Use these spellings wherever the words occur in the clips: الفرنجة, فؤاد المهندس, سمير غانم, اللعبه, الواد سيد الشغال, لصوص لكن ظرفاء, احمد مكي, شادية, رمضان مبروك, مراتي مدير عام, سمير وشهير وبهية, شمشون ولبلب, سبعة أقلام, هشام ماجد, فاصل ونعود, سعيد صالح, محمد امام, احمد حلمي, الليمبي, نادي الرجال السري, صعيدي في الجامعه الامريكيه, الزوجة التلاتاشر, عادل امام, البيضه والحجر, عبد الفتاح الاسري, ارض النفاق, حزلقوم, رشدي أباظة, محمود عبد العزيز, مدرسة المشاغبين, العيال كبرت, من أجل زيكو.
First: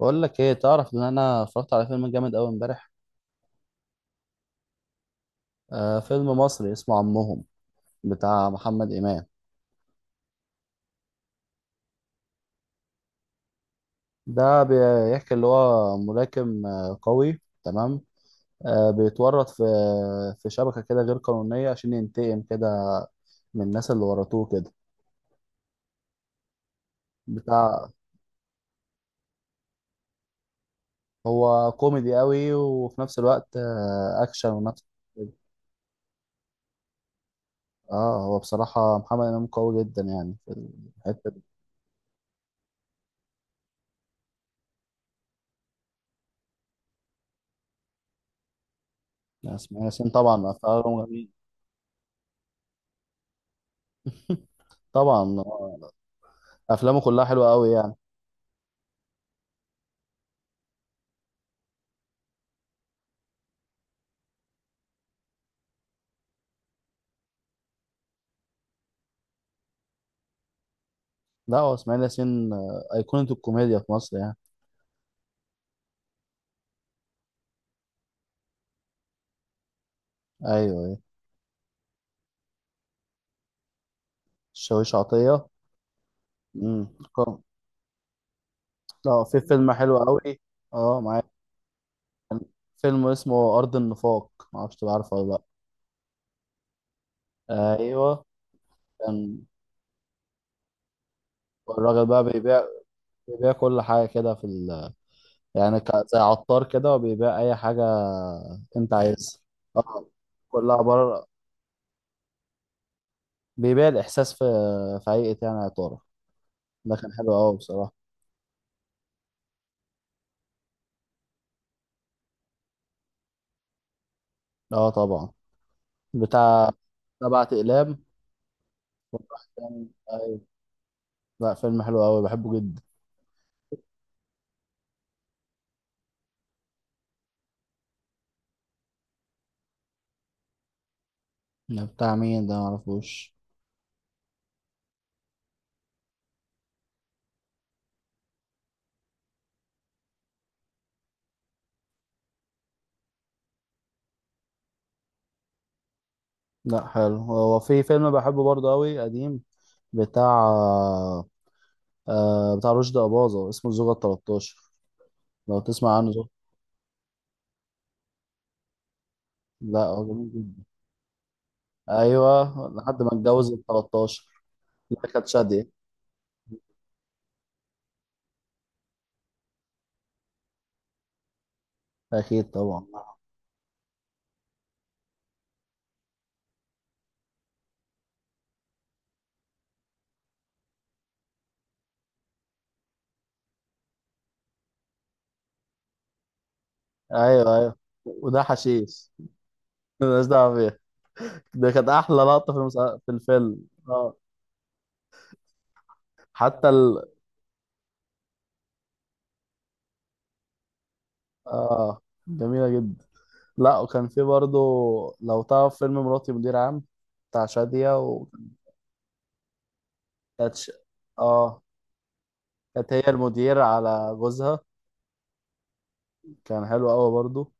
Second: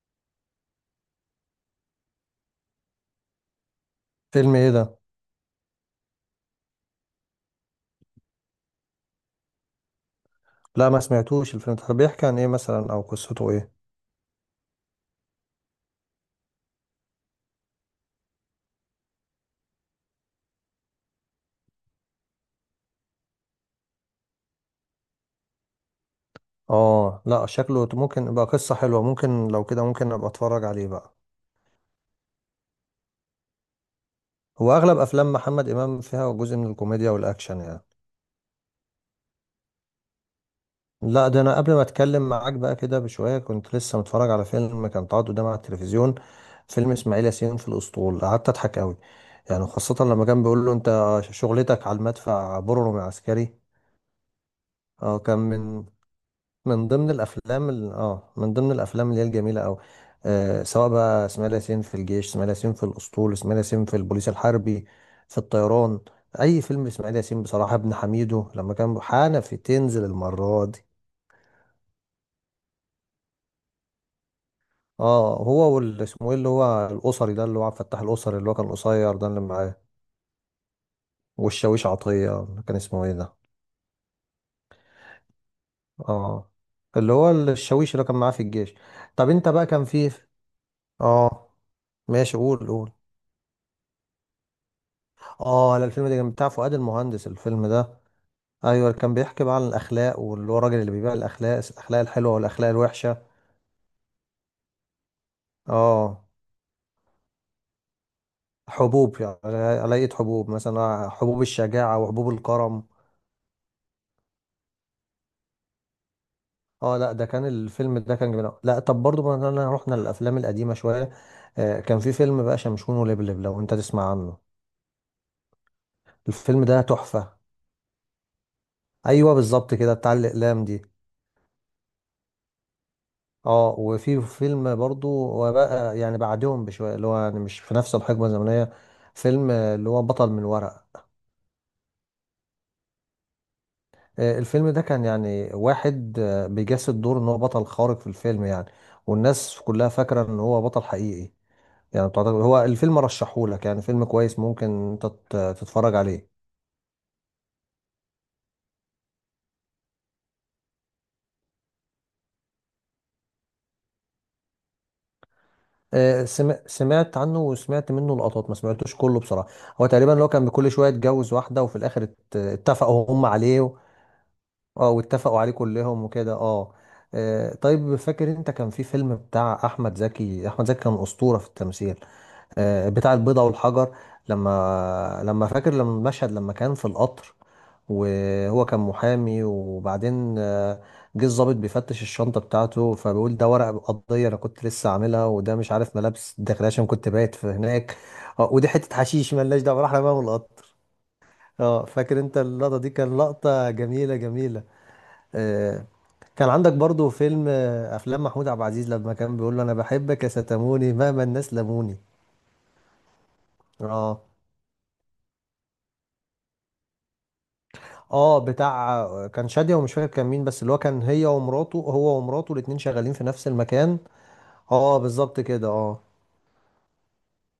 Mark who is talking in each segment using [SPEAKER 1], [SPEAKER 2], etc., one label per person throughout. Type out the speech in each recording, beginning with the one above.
[SPEAKER 1] بقول لك ايه، تعرف ان انا اتفرجت على فيلم جامد قوي امبارح؟
[SPEAKER 2] فيلم ايه ده؟
[SPEAKER 1] آه، فيلم مصري اسمه عمهم بتاع محمد امام.
[SPEAKER 2] لا، ما سمعتوش الفيلم ده. طب بيحكي عن ايه مثلا، او قصته ايه؟
[SPEAKER 1] ده بيحكي اللي هو ملاكم، قوي تمام. بيتورط في شبكه كده غير قانونيه عشان ينتقم كده من الناس اللي ورطوه كده.
[SPEAKER 2] اه، لا شكله
[SPEAKER 1] بتاع،
[SPEAKER 2] ممكن يبقى قصة حلوة، ممكن لو كده ممكن ابقى اتفرج عليه بقى.
[SPEAKER 1] هو كوميدي قوي وفي نفس الوقت اكشن
[SPEAKER 2] هو
[SPEAKER 1] ونفس.
[SPEAKER 2] اغلب افلام محمد امام فيها جزء من الكوميديا والاكشن، يعني.
[SPEAKER 1] اه، هو بصراحه محمد امام قوي جدا يعني في
[SPEAKER 2] لا،
[SPEAKER 1] الحته
[SPEAKER 2] ده
[SPEAKER 1] دي.
[SPEAKER 2] انا قبل ما اتكلم معاك بقى كده بشوية كنت لسه متفرج على فيلم كان اتعرض قدامي على التلفزيون. فيلم اسماعيل ياسين في الاسطول، قعدت اضحك قوي. يعني
[SPEAKER 1] اسماعيل
[SPEAKER 2] خاصة
[SPEAKER 1] ياسين
[SPEAKER 2] لما كان
[SPEAKER 1] طبعا
[SPEAKER 2] بيقول له:
[SPEAKER 1] افلامه
[SPEAKER 2] انت
[SPEAKER 1] جميل.
[SPEAKER 2] شغلتك على المدفع بررم عسكري. اه
[SPEAKER 1] طبعا،
[SPEAKER 2] كان من
[SPEAKER 1] افلامه
[SPEAKER 2] ضمن
[SPEAKER 1] كلها حلوه
[SPEAKER 2] الافلام
[SPEAKER 1] قوي
[SPEAKER 2] ال...
[SPEAKER 1] يعني.
[SPEAKER 2] اه من ضمن الافلام اللي هي الجميله قوي. سواء بقى اسماعيل ياسين في الجيش، اسماعيل ياسين في الاسطول، اسماعيل ياسين في البوليس الحربي، في الطيران. اي فيلم اسماعيل ياسين بصراحه، ابن حميدو لما كان حنفي تنزل المره دي.
[SPEAKER 1] لا هو اسماعيل ياسين، ايقونه الكوميديا في مصر يعني.
[SPEAKER 2] اه هو اسمه ايه، اللي هو الاسري ده، اللي هو عبد الفتاح الاسري، اللي هو كان قصير ده، اللي معاه.
[SPEAKER 1] ايوه ايوه.
[SPEAKER 2] والشاويش عطيه كان اسمه ايه ده؟
[SPEAKER 1] الشاويش عطيه.
[SPEAKER 2] اه،
[SPEAKER 1] امم
[SPEAKER 2] اللي هو
[SPEAKER 1] كم-
[SPEAKER 2] الشاويش اللي كان معاه في الجيش.
[SPEAKER 1] لا،
[SPEAKER 2] طب
[SPEAKER 1] في
[SPEAKER 2] انت بقى
[SPEAKER 1] فيلم
[SPEAKER 2] كان
[SPEAKER 1] حلو
[SPEAKER 2] فيه.
[SPEAKER 1] قوي. اه، معايا
[SPEAKER 2] اه، ماشي، قول قول.
[SPEAKER 1] فيلم اسمه ارض النفاق، ما اعرفش تبقى عارفه ولا.
[SPEAKER 2] اه، لا، الفيلم ده كان بتاع فؤاد المهندس الفيلم
[SPEAKER 1] لا
[SPEAKER 2] ده.
[SPEAKER 1] ايوه.
[SPEAKER 2] ايوه، كان
[SPEAKER 1] كان
[SPEAKER 2] بيحكي بقى عن الاخلاق واللي هو الراجل اللي بيبيع الاخلاق، الاخلاق
[SPEAKER 1] الراجل بقى
[SPEAKER 2] الحلوه
[SPEAKER 1] بيبيع،
[SPEAKER 2] والاخلاق الوحشه.
[SPEAKER 1] بيبيع كل حاجه كده في ال... يعني ك... زي
[SPEAKER 2] اه،
[SPEAKER 1] عطار كده وبيبيع اي حاجه انت
[SPEAKER 2] حبوب
[SPEAKER 1] عايزها.
[SPEAKER 2] يعني.
[SPEAKER 1] اه،
[SPEAKER 2] علاقة حبوب،
[SPEAKER 1] كلها
[SPEAKER 2] مثلا
[SPEAKER 1] عباره،
[SPEAKER 2] حبوب الشجاعه وحبوب الكرم.
[SPEAKER 1] بيبيع الاحساس في في هيئه يعني عطاره. ده
[SPEAKER 2] اه،
[SPEAKER 1] كان
[SPEAKER 2] لا، ده
[SPEAKER 1] حلو
[SPEAKER 2] كان
[SPEAKER 1] قوي بصراحه.
[SPEAKER 2] الفيلم ده كان جميل أوي. لا طب برضو مثلا رحنا للافلام القديمه شويه. كان في فيلم بقى شمشون ولبلب، لو انت تسمع عنه.
[SPEAKER 1] اه، طبعا.
[SPEAKER 2] الفيلم
[SPEAKER 1] بتاع
[SPEAKER 2] ده تحفه.
[SPEAKER 1] سبعة أقلام.
[SPEAKER 2] ايوه بالظبط
[SPEAKER 1] كان-
[SPEAKER 2] كده، بتاع
[SPEAKER 1] أيوة.
[SPEAKER 2] الاقلام دي.
[SPEAKER 1] لا، فيلم حلو أوي بحبه جدا.
[SPEAKER 2] اه، وفي فيلم برضو وبقى يعني بعدهم بشويه، اللي هو يعني مش في نفس الحقبه الزمنيه. فيلم اللي هو بطل من ورقه.
[SPEAKER 1] ده بتاع مين ده، معرفوش.
[SPEAKER 2] الفيلم ده كان يعني واحد بيجسد دور ان هو بطل خارق في الفيلم، يعني. والناس كلها فاكره ان هو بطل حقيقي. يعني بتعتقد هو الفيلم رشحهولك، يعني فيلم كويس، ممكن انت تتفرج عليه.
[SPEAKER 1] لا، حلو. هو في فيلم بحبه برضه أوي قديم، بتاع، بتاع رشدي أباظة اسمه الزوجة التلاتاشر، لو تسمع عنه. زوجة،
[SPEAKER 2] سمعت عنه وسمعت منه لقطات، ما سمعتوش كله بصراحه.
[SPEAKER 1] لا
[SPEAKER 2] هو
[SPEAKER 1] هو
[SPEAKER 2] تقريبا اللي هو
[SPEAKER 1] جميل
[SPEAKER 2] كان
[SPEAKER 1] جدا.
[SPEAKER 2] كل شويه يتجوز واحده، وفي الاخر
[SPEAKER 1] أيوه، لحد ما
[SPEAKER 2] اتفقوا هم
[SPEAKER 1] اتجوز
[SPEAKER 2] عليه.
[SPEAKER 1] التلاتاشر.
[SPEAKER 2] اه،
[SPEAKER 1] لا، كانت
[SPEAKER 2] واتفقوا عليه
[SPEAKER 1] شادية.
[SPEAKER 2] كلهم وكده، اه. طيب فاكر انت كان في فيلم بتاع احمد زكي؟ احمد زكي كان اسطوره في التمثيل.
[SPEAKER 1] أكيد طبعا.
[SPEAKER 2] بتاع البيضه والحجر. لما فاكر لما المشهد لما كان في القطر، وهو كان محامي، وبعدين جه الضابط بيفتش الشنطه بتاعته، فبيقول: ده ورق قضيه انا كنت لسه عاملها، وده مش عارف ملابس داخليه عشان كنت بايت في
[SPEAKER 1] أيوه أيوه.
[SPEAKER 2] هناك.
[SPEAKER 1] وده
[SPEAKER 2] ودي حته
[SPEAKER 1] حشيش.
[SPEAKER 2] حشيش مالناش دعوه، راح رماها
[SPEAKER 1] مالناش
[SPEAKER 2] من
[SPEAKER 1] دعوة
[SPEAKER 2] القطر.
[SPEAKER 1] بيه. ده
[SPEAKER 2] اه
[SPEAKER 1] كانت أحلى
[SPEAKER 2] فاكر انت
[SPEAKER 1] لقطة في
[SPEAKER 2] اللقطه دي،
[SPEAKER 1] المسا... في
[SPEAKER 2] كان
[SPEAKER 1] الفيلم،
[SPEAKER 2] لقطه
[SPEAKER 1] اه.
[SPEAKER 2] جميله جميله. آه، كان
[SPEAKER 1] حتى
[SPEAKER 2] عندك
[SPEAKER 1] ال،
[SPEAKER 2] برضو فيلم افلام محمود عبد العزيز لما كان بيقول له: انا بحبك يا ستموني مهما الناس لموني.
[SPEAKER 1] آه، جميلة جدا. لا، وكان في
[SPEAKER 2] اه.
[SPEAKER 1] برضه، لو تعرف فيلم مراتي مدير عام بتاع شادية.
[SPEAKER 2] اه،
[SPEAKER 1] وكانت
[SPEAKER 2] بتاع كان شادية ومش فاكر كان مين، بس
[SPEAKER 1] ش...
[SPEAKER 2] اللي هو كان هي
[SPEAKER 1] اه،
[SPEAKER 2] ومراته، هو ومراته الاتنين
[SPEAKER 1] كانت هي
[SPEAKER 2] شغالين في نفس
[SPEAKER 1] المدير
[SPEAKER 2] المكان.
[SPEAKER 1] على جوزها.
[SPEAKER 2] اه، بالظبط كده، اه.
[SPEAKER 1] كان حلو قوي برضه.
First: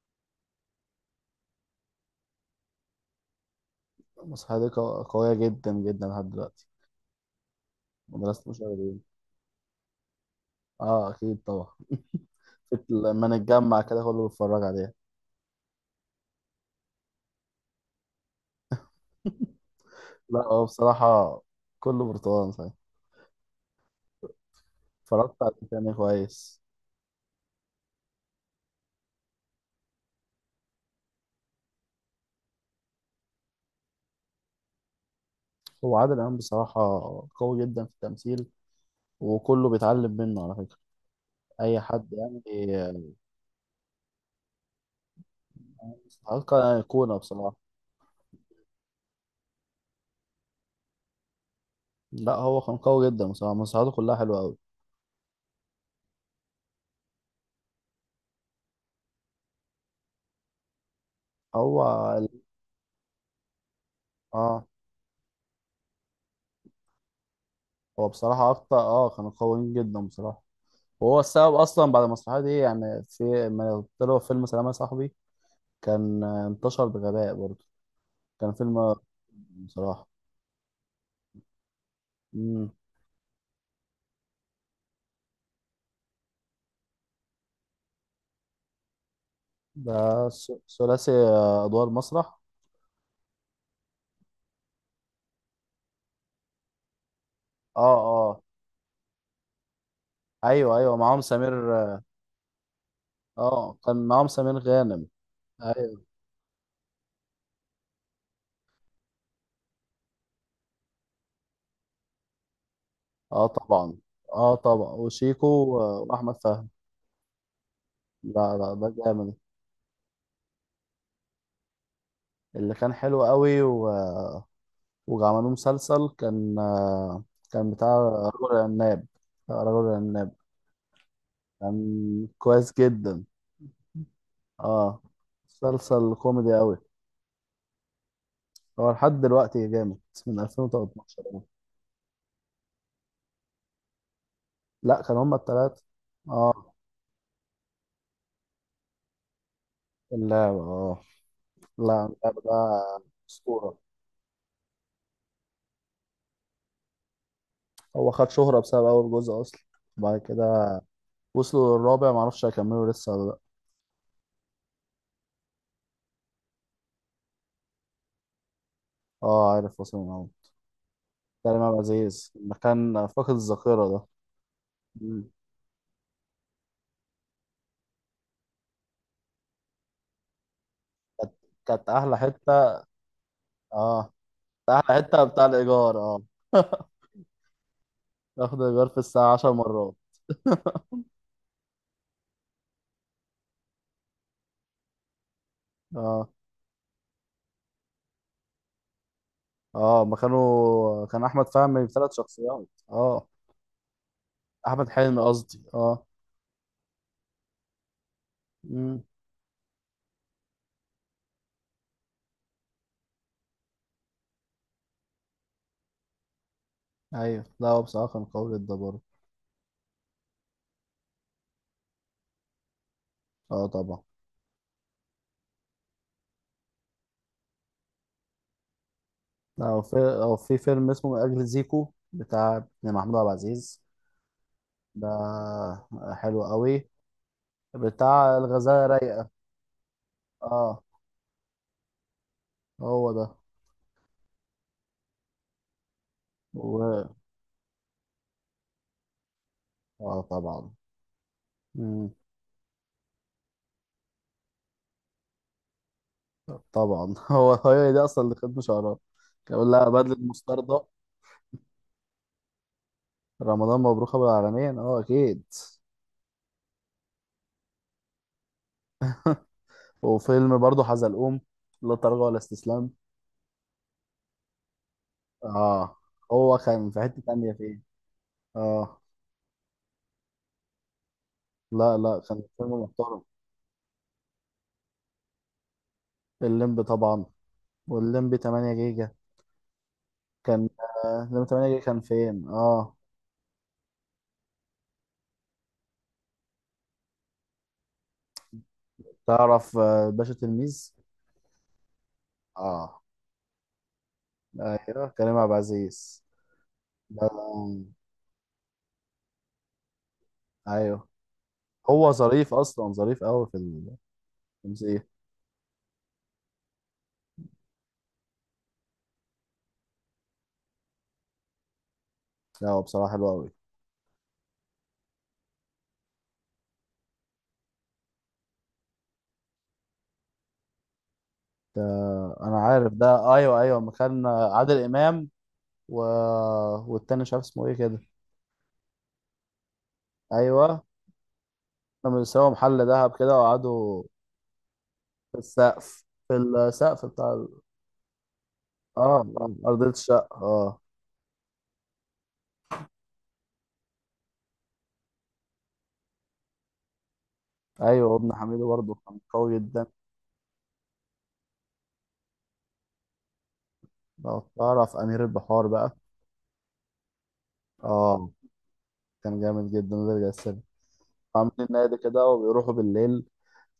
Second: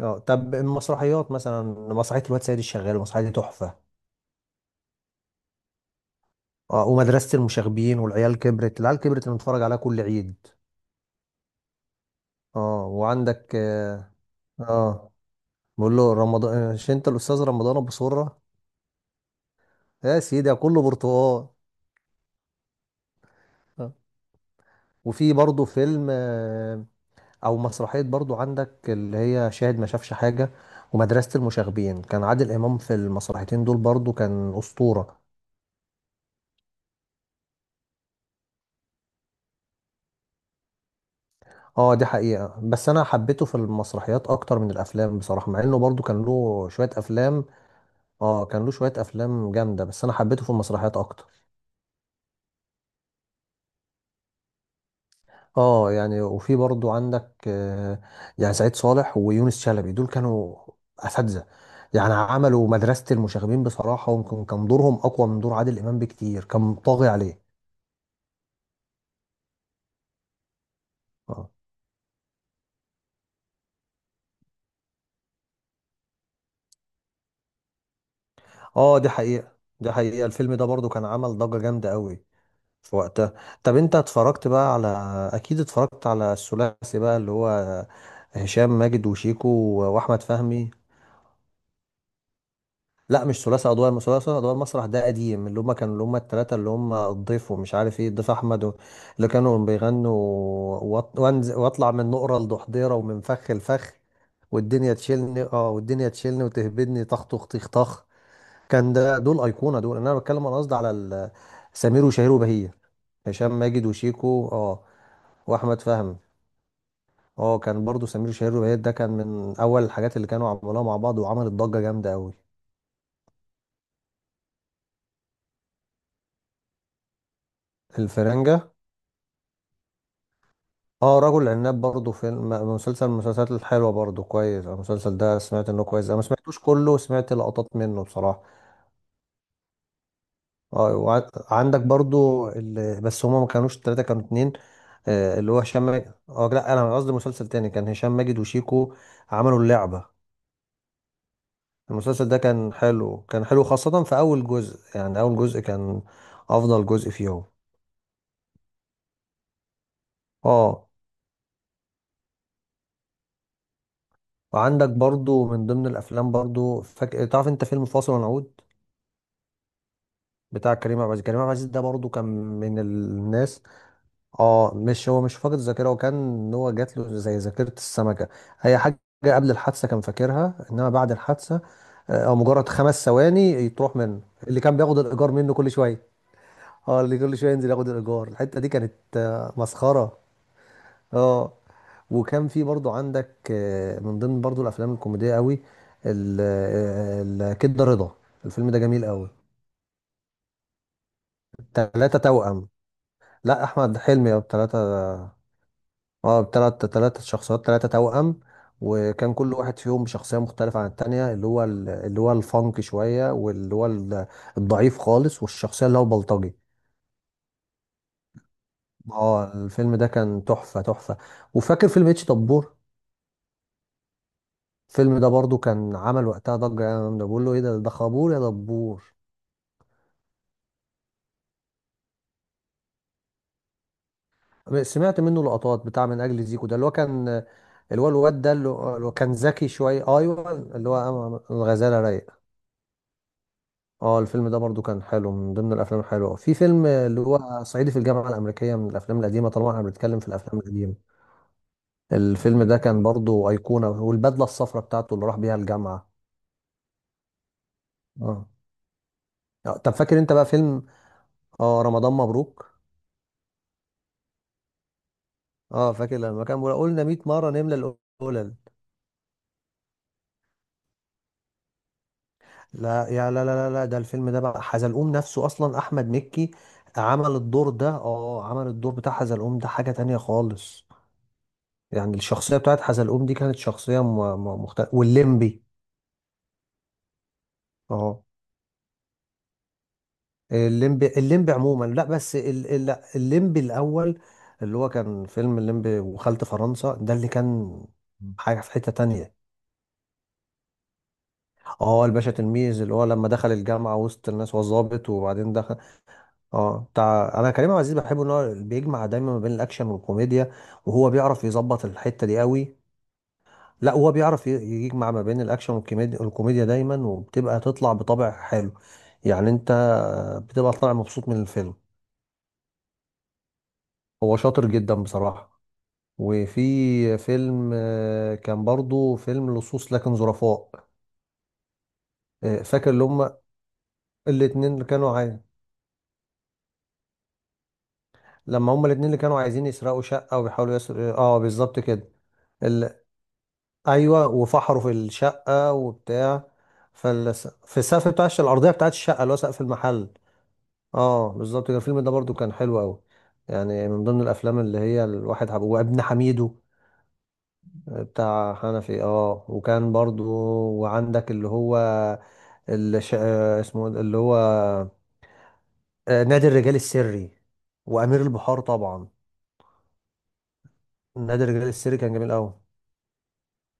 [SPEAKER 2] اه، طب المسرحيات مثلا، مسرحية الواد سيد الشغال، المسرحية دي تحفة.
[SPEAKER 1] المسرحية دي قوية جدا جدا لحد دلوقتي.
[SPEAKER 2] اه، ومدرسة المشاغبين، والعيال
[SPEAKER 1] مدرسة
[SPEAKER 2] كبرت العيال
[SPEAKER 1] المشاغبين
[SPEAKER 2] كبرت اللي بنتفرج عليها كل عيد.
[SPEAKER 1] اه اكيد طبعا.
[SPEAKER 2] اه
[SPEAKER 1] لما
[SPEAKER 2] وعندك،
[SPEAKER 1] نتجمع كده كله بيتفرج عليها.
[SPEAKER 2] آه بقول له رمضان، مش انت الاستاذ رمضان ابو سره؟ يا
[SPEAKER 1] لا
[SPEAKER 2] سيدي
[SPEAKER 1] هو
[SPEAKER 2] كله
[SPEAKER 1] بصراحة
[SPEAKER 2] برتقال.
[SPEAKER 1] كله برتقال صحيح.
[SPEAKER 2] آه. وفي
[SPEAKER 1] اتفرجت على
[SPEAKER 2] برضه
[SPEAKER 1] تاني
[SPEAKER 2] فيلم
[SPEAKER 1] كويس.
[SPEAKER 2] او مسرحيه برضه عندك اللي هي شاهد ما شافش حاجه. ومدرسه المشاغبين كان عادل امام في المسرحيتين دول برضه كان اسطوره.
[SPEAKER 1] هو عادل إمام بصراحة قوي جدا في التمثيل، وكله بيتعلم منه على فكرة، أي
[SPEAKER 2] اه، دي
[SPEAKER 1] حد
[SPEAKER 2] حقيقه، بس انا
[SPEAKER 1] يعني.
[SPEAKER 2] حبيته في المسرحيات اكتر من الافلام بصراحه، مع انه برضه كان
[SPEAKER 1] مساعدته كان
[SPEAKER 2] له شويه
[SPEAKER 1] أيقونة
[SPEAKER 2] افلام.
[SPEAKER 1] بصراحة.
[SPEAKER 2] اه، كان له شويه افلام جامده، بس انا حبيته في المسرحيات اكتر.
[SPEAKER 1] لا هو كان قوي جدا بصراحة، مساعدته كلها حلوة أوي.
[SPEAKER 2] اه، يعني وفي برضو عندك يعني سعيد صالح ويونس شلبي دول كانوا اساتذه.
[SPEAKER 1] هو
[SPEAKER 2] يعني
[SPEAKER 1] ال-
[SPEAKER 2] عملوا مدرسه المشاغبين بصراحه، ويمكن
[SPEAKER 1] اه،
[SPEAKER 2] كان دورهم اقوى من دور عادل امام بكتير، كان طاغي عليه.
[SPEAKER 1] هو بصراحة أكتر، اه، كانوا قويين جدا بصراحة. وهو
[SPEAKER 2] اه
[SPEAKER 1] السبب أصلا بعد المسرحية دي، يعني في لما طلعوا فيلم سلام يا صاحبي، كان، انتشر بغباء برضه. كان فيلم
[SPEAKER 2] اه دي حقيقه. دي
[SPEAKER 1] بصراحة.
[SPEAKER 2] حقيقه الفيلم ده برضو كان عمل ضجه جامده قوي
[SPEAKER 1] مم.
[SPEAKER 2] في وقتها. طب انت اتفرجت بقى على، اكيد اتفرجت على الثلاثي بقى اللي هو هشام ماجد وشيكو
[SPEAKER 1] ده
[SPEAKER 2] واحمد فهمي.
[SPEAKER 1] ثلاثي، أدوار مسرح.
[SPEAKER 2] لا، مش ثلاثي أضواء المسرح. ثلاثي أضواء المسرح ده قديم، اللي هما التلاتة، اللي هما الضيف ومش
[SPEAKER 1] اه.
[SPEAKER 2] عارف ايه الضيف
[SPEAKER 1] اه.
[SPEAKER 2] أحمد اللي كانوا
[SPEAKER 1] أيوه
[SPEAKER 2] بيغنوا،
[SPEAKER 1] أيوه، معاهم سمير.
[SPEAKER 2] وأطلع من نقرة لضحضيرة ومن فخ
[SPEAKER 1] اه،
[SPEAKER 2] لفخ.
[SPEAKER 1] كان معاهم سمير
[SPEAKER 2] والدنيا
[SPEAKER 1] غانم.
[SPEAKER 2] تشيلني،
[SPEAKER 1] أيوه.
[SPEAKER 2] والدنيا تشيلني وتهبدني طخ طخ طخ طخ. كان ده دول أيقونة دول. أنا قصدي على سمير وشهير وبهية،
[SPEAKER 1] اه
[SPEAKER 2] هشام ماجد
[SPEAKER 1] طبعا.
[SPEAKER 2] وشيكو،
[SPEAKER 1] اه
[SPEAKER 2] اه،
[SPEAKER 1] طبعا، وشيكو،
[SPEAKER 2] واحمد فهمي.
[SPEAKER 1] وأحمد فهمي.
[SPEAKER 2] اه، كان برضو سمير
[SPEAKER 1] لا
[SPEAKER 2] وشهير
[SPEAKER 1] لا،
[SPEAKER 2] وبهية
[SPEAKER 1] ده
[SPEAKER 2] ده كان
[SPEAKER 1] جامد.
[SPEAKER 2] من اول الحاجات اللي كانوا عملوها مع بعض، وعملت ضجة جامدة قوي.
[SPEAKER 1] اللي كان حلو قوي و... وعملوه مسلسل، كان كان بتاع رجل
[SPEAKER 2] الفرنجة.
[SPEAKER 1] العناب. بتاع رجل العناب،
[SPEAKER 2] اه، رجل
[SPEAKER 1] كان
[SPEAKER 2] عناب برضه فيلم،
[SPEAKER 1] كويس
[SPEAKER 2] مسلسل من
[SPEAKER 1] جدا.
[SPEAKER 2] المسلسلات الحلوه برضه كويس.
[SPEAKER 1] اه،
[SPEAKER 2] المسلسل ده سمعت انه
[SPEAKER 1] مسلسل
[SPEAKER 2] كويس، انا ما
[SPEAKER 1] كوميدي
[SPEAKER 2] سمعتوش
[SPEAKER 1] قوي،
[SPEAKER 2] كله، سمعت لقطات منه بصراحه.
[SPEAKER 1] هو لحد دلوقتي جامد، من 2013 يعني.
[SPEAKER 2] عندك برضه اللي بس هما ما كانوش ثلاثه، كانوا اتنين،
[SPEAKER 1] لا، كان هما
[SPEAKER 2] اللي هو
[SPEAKER 1] التلاتة.
[SPEAKER 2] هشام ماجد، اه،
[SPEAKER 1] اه،
[SPEAKER 2] لا، انا قصدي مسلسل تاني كان هشام ماجد وشيكو عملوا اللعبه.
[SPEAKER 1] اللعبة اه. لا،
[SPEAKER 2] المسلسل ده
[SPEAKER 1] اللعبة ده
[SPEAKER 2] كان حلو، كان حلو
[SPEAKER 1] أسطورة.
[SPEAKER 2] خاصه في اول جزء، يعني اول جزء كان افضل جزء فيهم.
[SPEAKER 1] هو خد شهرة بسبب أول جزء أصلا. بعد كده
[SPEAKER 2] اه،
[SPEAKER 1] وصلوا للرابع، معرفش هيكملوا لسه ولا لأ.
[SPEAKER 2] وعندك برضه من ضمن الافلام برضه، تعرف انت فيلم فاصل ونعود
[SPEAKER 1] اه عارف، وصلوا من أول.
[SPEAKER 2] بتاع كريم عبد العزيز؟ كريم عبد
[SPEAKER 1] كريم
[SPEAKER 2] العزيز
[SPEAKER 1] عبد
[SPEAKER 2] ده برضه كان
[SPEAKER 1] العزيز لما
[SPEAKER 2] من
[SPEAKER 1] كان فاقد
[SPEAKER 2] الناس.
[SPEAKER 1] الذاكرة ده.
[SPEAKER 2] اه، مش هو
[SPEAKER 1] مم.
[SPEAKER 2] مش فاقد ذاكره، هو كان ان هو جات له زي ذاكره السمكه اي حاجه قبل الحادثه كان فاكرها، انما بعد
[SPEAKER 1] كانت،
[SPEAKER 2] الحادثه
[SPEAKER 1] كانت أحلى
[SPEAKER 2] او مجرد
[SPEAKER 1] حتة.
[SPEAKER 2] خمس ثواني تروح
[SPEAKER 1] اه،
[SPEAKER 2] منه، اللي كان
[SPEAKER 1] كانت أحلى
[SPEAKER 2] بياخد
[SPEAKER 1] حتة
[SPEAKER 2] الايجار
[SPEAKER 1] بتاع
[SPEAKER 2] منه كل
[SPEAKER 1] الإيجار،
[SPEAKER 2] شويه.
[SPEAKER 1] اه.
[SPEAKER 2] اه، اللي كل شويه ينزل ياخد الايجار الحته
[SPEAKER 1] ياخد
[SPEAKER 2] دي
[SPEAKER 1] إيجار
[SPEAKER 2] كانت
[SPEAKER 1] في الساعة عشر مرات.
[SPEAKER 2] مسخره. اه، وكان في برضه عندك من ضمن برضه الافلام الكوميديه قوي،
[SPEAKER 1] اه.
[SPEAKER 2] ال- آه، آه، كده رضا، الفيلم ده جميل قوي.
[SPEAKER 1] اه، ما كانوا كان أحمد فهمي بثلاث
[SPEAKER 2] ثلاثه
[SPEAKER 1] شخصيات
[SPEAKER 2] توأم.
[SPEAKER 1] اه.
[SPEAKER 2] لا، احمد حلمي بثلاثه.
[SPEAKER 1] أحمد حلمي قصدي، اه.
[SPEAKER 2] اه، بثلاثه شخصيات، ثلاثه توأم.
[SPEAKER 1] مم.
[SPEAKER 2] وكان كل واحد فيهم بشخصيه مختلفه عن التانيه، اللي هو اللي هو الفانك شويه، واللي هو الضعيف خالص، والشخصيه اللي هو بلطجي.
[SPEAKER 1] أيوه، لا هو بصراحة كان قوي جدا برضه.
[SPEAKER 2] اه، الفيلم ده كان تحفه تحفه. وفاكر فيلم اتش دبور؟
[SPEAKER 1] اه طبعا.
[SPEAKER 2] الفيلم ده برضو كان عمل وقتها ضجه، يعني انا بقول له: ايه ده خابور يا دبور.
[SPEAKER 1] لا، هو في فيلم اسمه من أجل زيكو بتاع ابن محمود عبد العزيز،
[SPEAKER 2] سمعت منه
[SPEAKER 1] ده
[SPEAKER 2] لقطات بتاع من اجل
[SPEAKER 1] حلو
[SPEAKER 2] زيكو ده اللي
[SPEAKER 1] قوي،
[SPEAKER 2] هو كان، اللي هو
[SPEAKER 1] بتاع
[SPEAKER 2] الواد ده اللي
[SPEAKER 1] الغزالة
[SPEAKER 2] هو
[SPEAKER 1] رايقة.
[SPEAKER 2] كان ذكي شويه، ايوه
[SPEAKER 1] اه
[SPEAKER 2] اللي هو الغزاله رايق.
[SPEAKER 1] هو ده.
[SPEAKER 2] اه، الفيلم ده برضو كان حلو من ضمن الافلام الحلوه. في فيلم
[SPEAKER 1] و،
[SPEAKER 2] اللي هو صعيدي في الجامعه الامريكيه من الافلام القديمه، طالما احنا
[SPEAKER 1] اه
[SPEAKER 2] بنتكلم في الافلام
[SPEAKER 1] طبعا.
[SPEAKER 2] القديمه،
[SPEAKER 1] مم.
[SPEAKER 2] الفيلم ده كان برضو ايقونه، والبدله الصفراء بتاعته اللي راح بيها الجامعه.
[SPEAKER 1] طبعا، هو هي دي اصلا اللي
[SPEAKER 2] اه
[SPEAKER 1] خدمة شعرات، كان بيقول لها
[SPEAKER 2] طب
[SPEAKER 1] بدلة
[SPEAKER 2] فاكر انت بقى
[SPEAKER 1] مستردة.
[SPEAKER 2] فيلم اه رمضان مبروك؟
[SPEAKER 1] رمضان مبروك ابو العالمين، اه اكيد.
[SPEAKER 2] اه فاكر لما كان بيقول: قلنا 100 مره نملى القلل.
[SPEAKER 1] وفيلم برضه حزلقوم، لا تراجع ولا استسلام.
[SPEAKER 2] لا، يا، لا، لا، لا، لا، ده الفيلم ده بقى حزلقوم نفسه اصلا،
[SPEAKER 1] اه،
[SPEAKER 2] احمد مكي
[SPEAKER 1] هو كان في حتة
[SPEAKER 2] عمل
[SPEAKER 1] تانية
[SPEAKER 2] الدور
[SPEAKER 1] فيه
[SPEAKER 2] ده. اه عمل الدور
[SPEAKER 1] اه.
[SPEAKER 2] بتاع حزلقوم ده حاجه تانية خالص،
[SPEAKER 1] لا
[SPEAKER 2] يعني
[SPEAKER 1] لا، كان
[SPEAKER 2] الشخصية
[SPEAKER 1] فيلم
[SPEAKER 2] بتاعت
[SPEAKER 1] محترم.
[SPEAKER 2] حزلقوم دي كانت شخصية مختلفة. والليمبي.
[SPEAKER 1] الليمبي طبعا،
[SPEAKER 2] اه،
[SPEAKER 1] والليمبي 8 جيجا كان،
[SPEAKER 2] الليمبي،
[SPEAKER 1] الليمبي 8 جيجا
[SPEAKER 2] عموما،
[SPEAKER 1] كان
[SPEAKER 2] لا بس
[SPEAKER 1] فين اه.
[SPEAKER 2] لا، الليمبي الأول اللي هو كان فيلم الليمبي وخلت فرنسا ده اللي كان حاجة في حتة تانية.
[SPEAKER 1] تعرف، باشا تلميذ.
[SPEAKER 2] اه، الباشا تلميذ اللي
[SPEAKER 1] اه
[SPEAKER 2] هو لما دخل الجامعة وسط الناس هو
[SPEAKER 1] ايوه،
[SPEAKER 2] ظابط،
[SPEAKER 1] كريم عبد
[SPEAKER 2] وبعدين دخل.
[SPEAKER 1] العزيز.
[SPEAKER 2] اه،
[SPEAKER 1] ده
[SPEAKER 2] بتاع، أنا كريم عبد العزيز بحبه إن هو بيجمع دايما ما بين الأكشن والكوميديا،
[SPEAKER 1] ايوه.
[SPEAKER 2] وهو بيعرف يظبط
[SPEAKER 1] هو
[SPEAKER 2] الحتة دي
[SPEAKER 1] ظريف
[SPEAKER 2] قوي.
[SPEAKER 1] اصلا، ظريف قوي في
[SPEAKER 2] لا، هو بيعرف
[SPEAKER 1] التمثيل.
[SPEAKER 2] يجمع ما بين الاكشن والكوميديا، الكوميديا دايما، وبتبقى تطلع بطبع حلو. يعني انت بتبقى طالع مبسوط من الفيلم.
[SPEAKER 1] لا هو بصراحه حلو قوي.
[SPEAKER 2] هو شاطر جدا بصراحة. وفي فيلم كان برضو فيلم لصوص لكن ظرفاء.
[SPEAKER 1] ده انا
[SPEAKER 2] فاكر
[SPEAKER 1] عارف
[SPEAKER 2] اللي هم
[SPEAKER 1] ده، ايوه ايوه، ما كان
[SPEAKER 2] الاتنين
[SPEAKER 1] عادل
[SPEAKER 2] اللي كانوا
[SPEAKER 1] امام.
[SPEAKER 2] عايز،
[SPEAKER 1] و... والتاني مش عارف اسمه ايه كده.
[SPEAKER 2] لما هم الاتنين اللي كانوا عايزين يسرقوا شقة وبيحاولوا
[SPEAKER 1] ايوه.
[SPEAKER 2] يسرقوا، اه، بالظبط كده.
[SPEAKER 1] كانوا سوا محل
[SPEAKER 2] ال...
[SPEAKER 1] دهب كده وقعدوا
[SPEAKER 2] ايوه وفحروا في
[SPEAKER 1] في
[SPEAKER 2] الشقة
[SPEAKER 1] السقف، في
[SPEAKER 2] وبتاع،
[SPEAKER 1] السقف بتاع
[SPEAKER 2] فال...
[SPEAKER 1] ال...
[SPEAKER 2] في السقف بتاع الارضية بتاعت الشقة
[SPEAKER 1] اه،
[SPEAKER 2] اللي هو سقف
[SPEAKER 1] ارضيه
[SPEAKER 2] المحل.
[SPEAKER 1] الشقه اه.
[SPEAKER 2] اه، بالظبط كده، الفيلم ده برضو كان حلو قوي. يعني من ضمن الافلام اللي هي الواحد وابن حميدو.
[SPEAKER 1] ايوه، وابن
[SPEAKER 2] بتاع
[SPEAKER 1] حميدو برضه
[SPEAKER 2] حنفي،
[SPEAKER 1] كان
[SPEAKER 2] اه،
[SPEAKER 1] قوي جدا.
[SPEAKER 2] وكان برضو وعندك اللي هو الش... آه، اسمه إيه ده؟ اللي هو
[SPEAKER 1] لو تعرف امير البحار بقى.
[SPEAKER 2] نادي الرجال السري وامير
[SPEAKER 1] اه،
[SPEAKER 2] البحار طبعا.
[SPEAKER 1] كان جامد جدا، ده رجع السينما.
[SPEAKER 2] نادي
[SPEAKER 1] عاملين
[SPEAKER 2] الرجال
[SPEAKER 1] نادي
[SPEAKER 2] السري كان
[SPEAKER 1] كده
[SPEAKER 2] جميل قوي.
[SPEAKER 1] وبيروحوا بالليل،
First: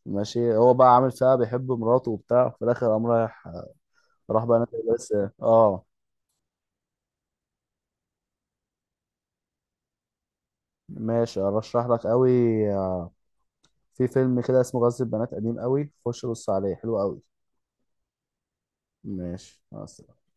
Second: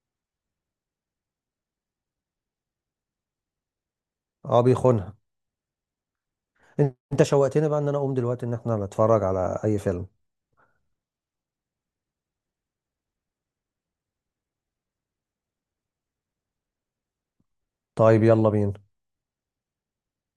[SPEAKER 1] ماشي. هو بقى عامل فيها بيحب مراته وبتاع، في الاخر قام رايح، راح بقى
[SPEAKER 2] اه،
[SPEAKER 1] نادي بس.
[SPEAKER 2] بيخونها.
[SPEAKER 1] اه.
[SPEAKER 2] انت شوقتني بقى ان انا اقوم دلوقتي ان احنا نتفرج على اي فيلم.
[SPEAKER 1] ماشي، ارشح لك قوي، في فيلم كده اسمه غزل البنات، قديم قوي، خش بص عليه، حلو قوي.
[SPEAKER 2] طيب يلا بينا.
[SPEAKER 1] ماشي، مع السلامة.